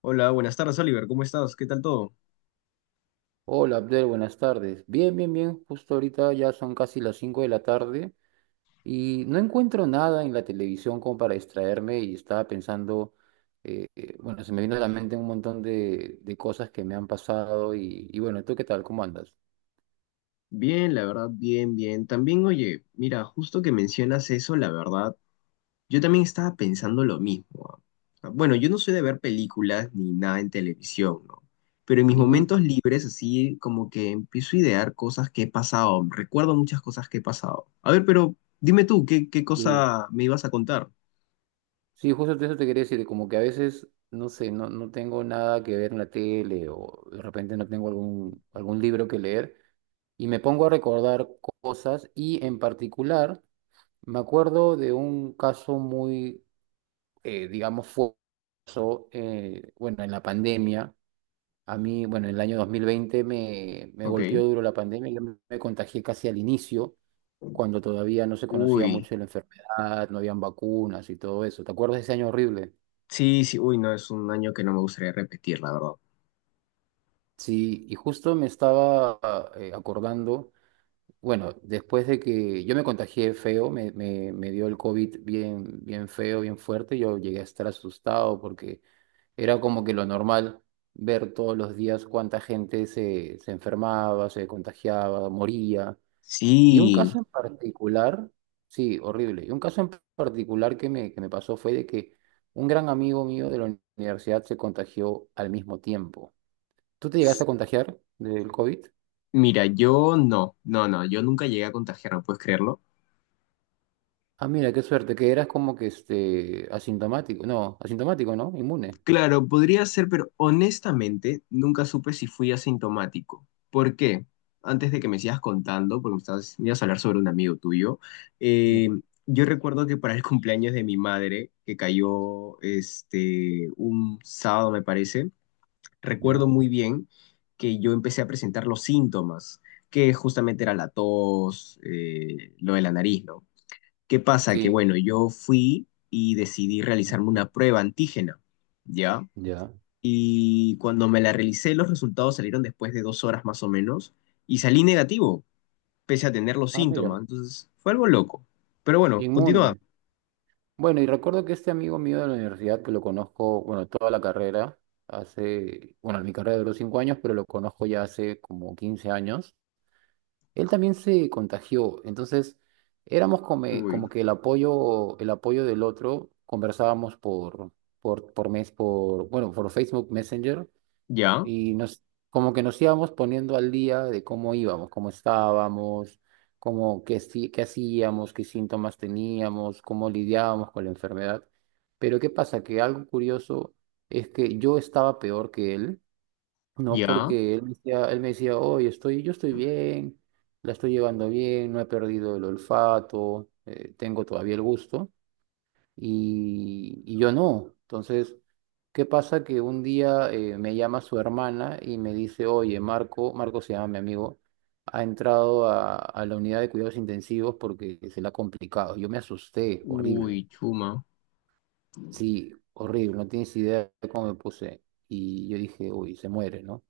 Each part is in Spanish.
Hola, buenas tardes, Oliver. ¿Cómo estás? ¿Qué tal todo? Hola Abdel, buenas tardes. Bien, bien, bien. Justo ahorita ya son casi las 5 de la tarde y no encuentro nada en la televisión como para distraerme y estaba pensando, bueno, se me vino a la mente un montón de cosas que me han pasado y, bueno, ¿tú qué tal? ¿Cómo andas? Bien, la verdad, bien, bien. También, oye, mira, justo que mencionas eso, la verdad, yo también estaba pensando lo mismo. Ah. O sea, bueno, yo no soy de ver películas ni nada en televisión, ¿no? Pero en mis Ujú. momentos libres, así como que empiezo a idear cosas que he pasado. Recuerdo muchas cosas que he pasado. A ver, pero dime tú, ¿qué Sí, cosa me ibas a contar? sí, justo de eso te quería decir, como que a veces, no sé, no tengo nada que ver en la tele o de repente no tengo algún libro que leer y me pongo a recordar cosas y en particular. Me acuerdo de un caso muy, digamos, fuerte. Bueno, en la pandemia, a mí, bueno, en el año 2020 me, golpeó Ok. duro la pandemia, yo me contagié casi al inicio, cuando todavía no se conocía Uy, mucho de la enfermedad, no habían vacunas y todo eso. ¿Te acuerdas de ese año horrible? sí, sí, uy, no, es un año que no me gustaría repetir, la verdad. Sí, y justo me estaba acordando. Bueno, después de que yo me contagié feo, me dio el COVID bien, bien feo, bien fuerte, yo llegué a estar asustado porque era como que lo normal ver todos los días cuánta gente se, se enfermaba, se contagiaba, moría. Y un Sí. caso en particular, sí, horrible, y un caso en particular que me pasó fue de que un gran amigo mío de la universidad se contagió al mismo tiempo. ¿Tú te llegaste a contagiar del COVID? Mira, yo no, yo nunca llegué a contagiarme, ¿puedes creerlo? Ah, mira, qué suerte, que eras como que este asintomático, no, asintomático, ¿no? Inmune. Claro, podría ser, pero honestamente nunca supe si fui asintomático. ¿Por qué? Antes de que me sigas contando, porque me estabas, me ibas a hablar sobre un amigo tuyo, eh, Sí. yo recuerdo que para el cumpleaños de mi madre, que cayó este, un sábado, me parece, recuerdo Ya. muy bien que yo empecé a presentar los síntomas, que justamente era la tos, lo de la nariz, ¿no? ¿Qué pasa? Que Sí. bueno, yo fui y decidí realizarme una prueba antígena, ¿ya? Ya. Y cuando me la realicé, los resultados salieron después de dos horas más o menos y salí negativo, pese a tener los Ah, síntomas. mira, Entonces, fue algo loco. Pero bueno, continúa. inmune. Bueno, y recuerdo que este amigo mío de la universidad, que lo conozco, bueno, toda la carrera, hace, bueno, mi carrera duró 5 años, pero lo conozco ya hace como 15 años, él también se contagió, entonces éramos como, Uy, como que el apoyo del otro, conversábamos por mes, por, bueno, por Facebook Messenger, ya, y nos, como que nos íbamos poniendo al día de cómo íbamos, cómo estábamos, cómo, qué, qué hacíamos, qué síntomas teníamos, cómo lidiábamos con la enfermedad. Pero ¿qué pasa? Que algo curioso es que yo estaba peor que él, ¿no? ya. Porque él me decía, oye, estoy, yo estoy bien, la estoy llevando bien, no he perdido el olfato, tengo todavía el gusto y, yo no. Entonces, ¿qué pasa? Que un día me llama su hermana y me dice, oye, Marco, Marco se llama mi amigo, ha entrado a la unidad de cuidados intensivos porque se le ha complicado. Yo me asusté, Uy, horrible. chuma. Sí, horrible, no tienes idea de cómo me puse. Y yo dije, uy, se muere, ¿no?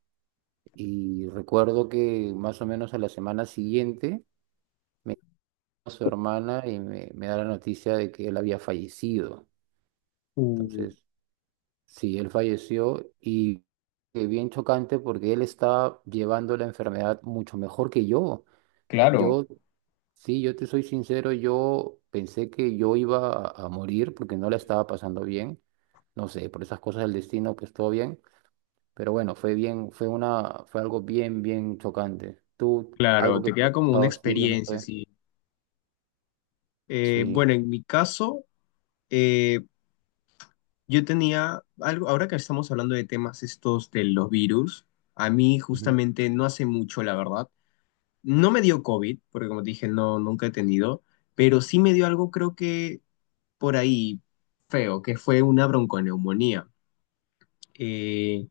Y recuerdo que más o menos a la semana siguiente, a su hermana y me da la noticia de que él había fallecido. Uy, Entonces, sí, él falleció y bien chocante porque él está llevando la enfermedad mucho mejor que yo. claro, Yo, sí, yo te soy sincero, yo pensé que yo iba a morir porque no la estaba pasando bien. No sé, por esas cosas del destino, pues todo bien. Pero bueno, fue algo bien, bien chocante. Tú, algo claro, que te te queda ha como una pasado así, o no experiencia, sé. sí. Bueno, Sí, en mi caso, eh, yo tenía algo, ahora que estamos hablando de temas estos de los virus, a mí ujú, justamente no hace mucho, la verdad. No me dio COVID, porque como te dije, no, nunca he tenido, pero sí me dio algo, creo que por ahí feo, que fue una bronconeumonía. Eh,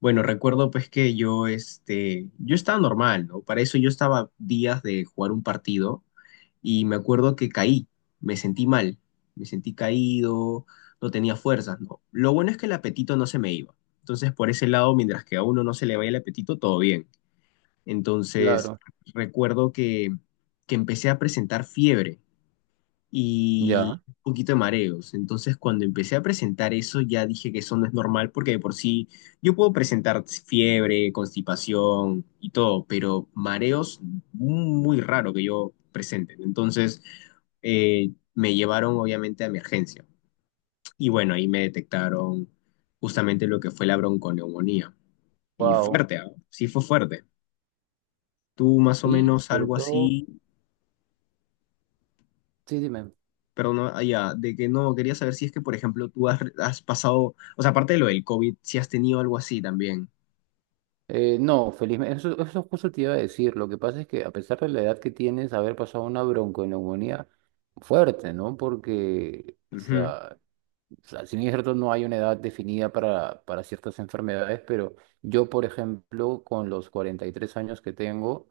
bueno, recuerdo pues que yo, este, yo estaba normal, ¿no? Para eso yo estaba días de jugar un partido y me acuerdo que caí, me sentí mal, me sentí caído, no tenía fuerzas, ¿no? Lo bueno es que el apetito no se me iba. Entonces, por ese lado, mientras que a uno no se le vaya el apetito, todo bien. Entonces, claro, recuerdo que empecé a presentar fiebre y ya, un poquito de mareos. Entonces, cuando empecé a presentar eso, ya dije que eso no es normal porque de por sí yo puedo presentar fiebre, constipación y todo, pero mareos muy raro que yo presente. Entonces, me llevaron obviamente a emergencia. Y bueno, ahí me detectaron justamente lo que fue la bronconeumonía. Y wow. fuerte, ¿ah? Sí fue fuerte. ¿Tú más o Sí, menos sobre algo todo, así sí, dime. perdón, ah, ya, de que no, quería saber si es que, por ejemplo, tú has, has pasado, o sea, aparte de lo del COVID, si has tenido algo así también. No, felizmente, eso justo te iba a decir. Lo que pasa es que a pesar de la edad que tienes, haber pasado una bronconeumonía fuerte, ¿no? Porque, o sea, si bien es cierto, no hay una edad definida para ciertas enfermedades, pero yo, por ejemplo, con los 43 años que tengo,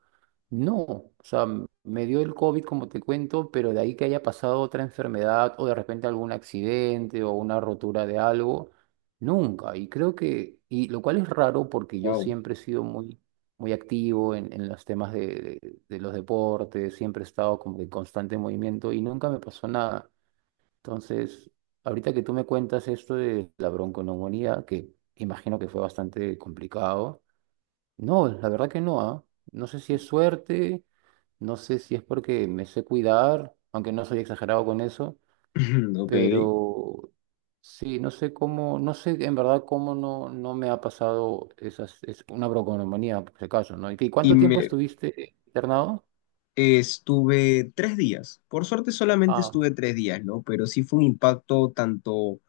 no, o sea, me dio el COVID, como te cuento, pero de ahí que haya pasado otra enfermedad o de repente algún accidente o una rotura de algo, nunca. Y creo que, y lo cual es raro porque yo Wow. siempre he sido muy, muy activo en los temas de, de los deportes, siempre he estado como que en constante movimiento y nunca me pasó nada. Entonces, ahorita que tú me cuentas esto de la bronconeumonía, que imagino que fue bastante complicado, no, la verdad que no, ¿ah? No sé si es suerte, no sé si es porque me sé cuidar, aunque no soy exagerado con eso, Ok. pero sí, no sé cómo, no sé en verdad cómo no me ha pasado esas, es una bronconeumonía, por si acaso, ¿no? ¿Y Y cuánto tiempo me estuviste internado? Estuve 3 días. Por suerte solamente Ah, estuve 3 días, ¿no? Pero sí fue un impacto tanto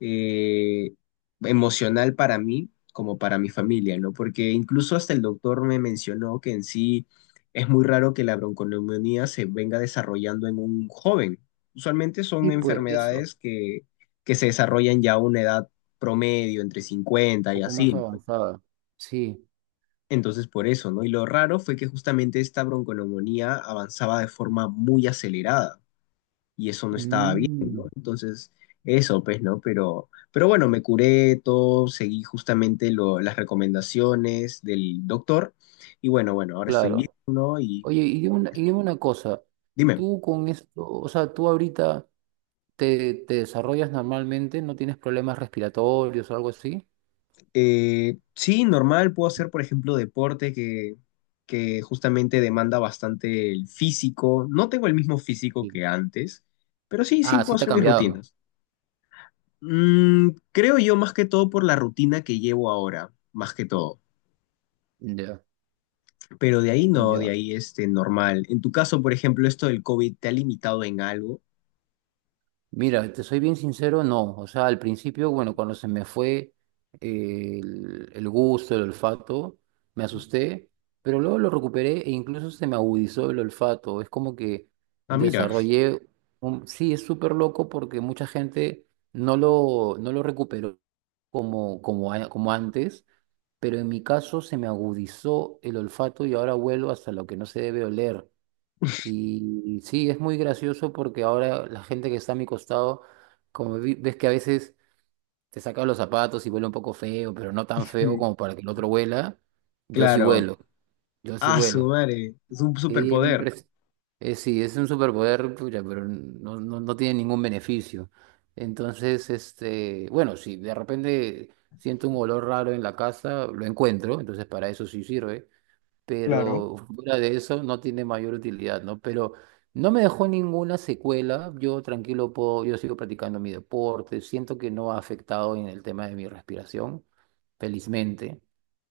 eh, emocional para mí como para mi familia, ¿no? Porque incluso hasta el doctor me mencionó que en sí es muy raro que la bronconeumonía se venga desarrollando en un joven. Usualmente son sí, pues eso, un enfermedades que se desarrollan ya a una edad promedio, entre 50 y poco más así, ¿no? avanzada. Sí. Entonces por eso, ¿no? Y lo raro fue que justamente esta bronconeumonía avanzaba de forma muy acelerada y eso no estaba bien, ¿no? Mm, Entonces, eso, pues, ¿no? Pero bueno, me curé todo, seguí justamente lo- las recomendaciones del doctor y bueno, bueno, ahora estoy bien, claro. ¿no? Y Oye, y dime una, y eso. dime una cosa, Dime, tú con esto, o sea, tú ahorita te, te desarrollas normalmente, no tienes problemas respiratorios o algo así. Sí, normal, puedo hacer, por ejemplo, deporte que justamente demanda bastante el físico. No tengo el mismo físico Sí. que antes, pero sí, sí, Ah, puedo sí te ha hacer mis cambiado. rutinas. Mm, creo yo más que todo por la rutina que llevo ahora, más que todo. Ya, Pero de ahí no, de ya. ahí este normal. En tu caso, por ejemplo, esto del COVID te ha limitado en algo. Mira, te soy bien sincero, no. O sea, al principio, bueno, cuando se me fue el gusto, el olfato, me asusté, pero luego lo recuperé e incluso se me agudizó el olfato. Es como que Ah, mira, desarrollé un... Sí, es súper loco porque mucha gente no lo recuperó como antes, pero en mi caso se me agudizó el olfato y ahora vuelvo hasta lo que no se debe oler. Y sí, es muy gracioso porque ahora la gente que está a mi costado, como ves que a veces te saca los zapatos y huele un poco feo, pero no tan feo como para que el otro huela, yo sí claro. huelo, yo sí Ah, su huelo. madre, es un Sí, superpoder. Sí, es un superpoder, pucha, pero no tiene ningún beneficio. Entonces, este, bueno, si de repente siento un olor raro en la casa, lo encuentro, entonces para eso sí sirve, Claro. pero fuera de eso no tiene mayor utilidad, ¿no? Pero no me dejó ninguna secuela, yo tranquilo puedo, yo sigo practicando mi deporte, siento que no ha afectado en el tema de mi respiración, felizmente,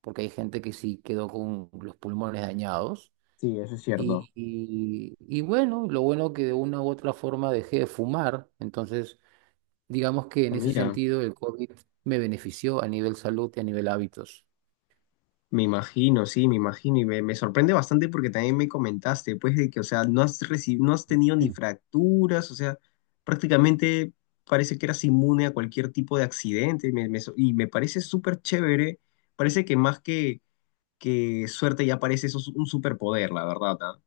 porque hay gente que sí quedó con los pulmones dañados. Sí, eso es cierto. Y bueno, lo bueno que de una u otra forma dejé de fumar, entonces digamos que Ah, en ese mira, sentido el COVID me benefició a nivel salud y a nivel hábitos. me imagino, sí, me imagino y me sorprende bastante porque también me comentaste, pues, de que, o sea, no has reci- no has tenido ni fracturas, o sea, prácticamente parece que eras inmune a cualquier tipo de accidente me- me so- y me parece súper chévere. Parece que más que suerte ya parece eso un superpoder, la verdad, ¿ah?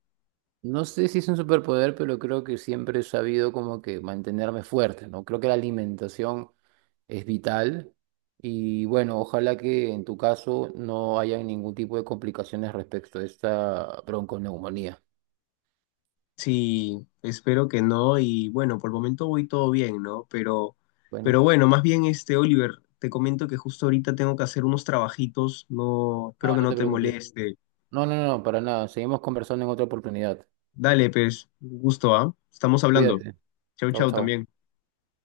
No sé si es un superpoder, pero creo que siempre he sabido como que mantenerme fuerte, ¿no? Creo que la alimentación es vital y bueno, ojalá que en tu caso no haya ningún tipo de complicaciones respecto a esta bronconeumonía. Sí, espero que no y bueno, por el momento voy todo bien, ¿no? Bueno, Pero bueno, más bien este, Oliver, te comento que justo ahorita tengo que hacer unos trabajitos, no, no, espero que no no te te preocupes. moleste. No, no, no, para nada. Seguimos conversando en otra oportunidad. Dale, pues, gusto, ¿ah? Estamos hablando. Cuídate. Chau, Chao, chau chao. también.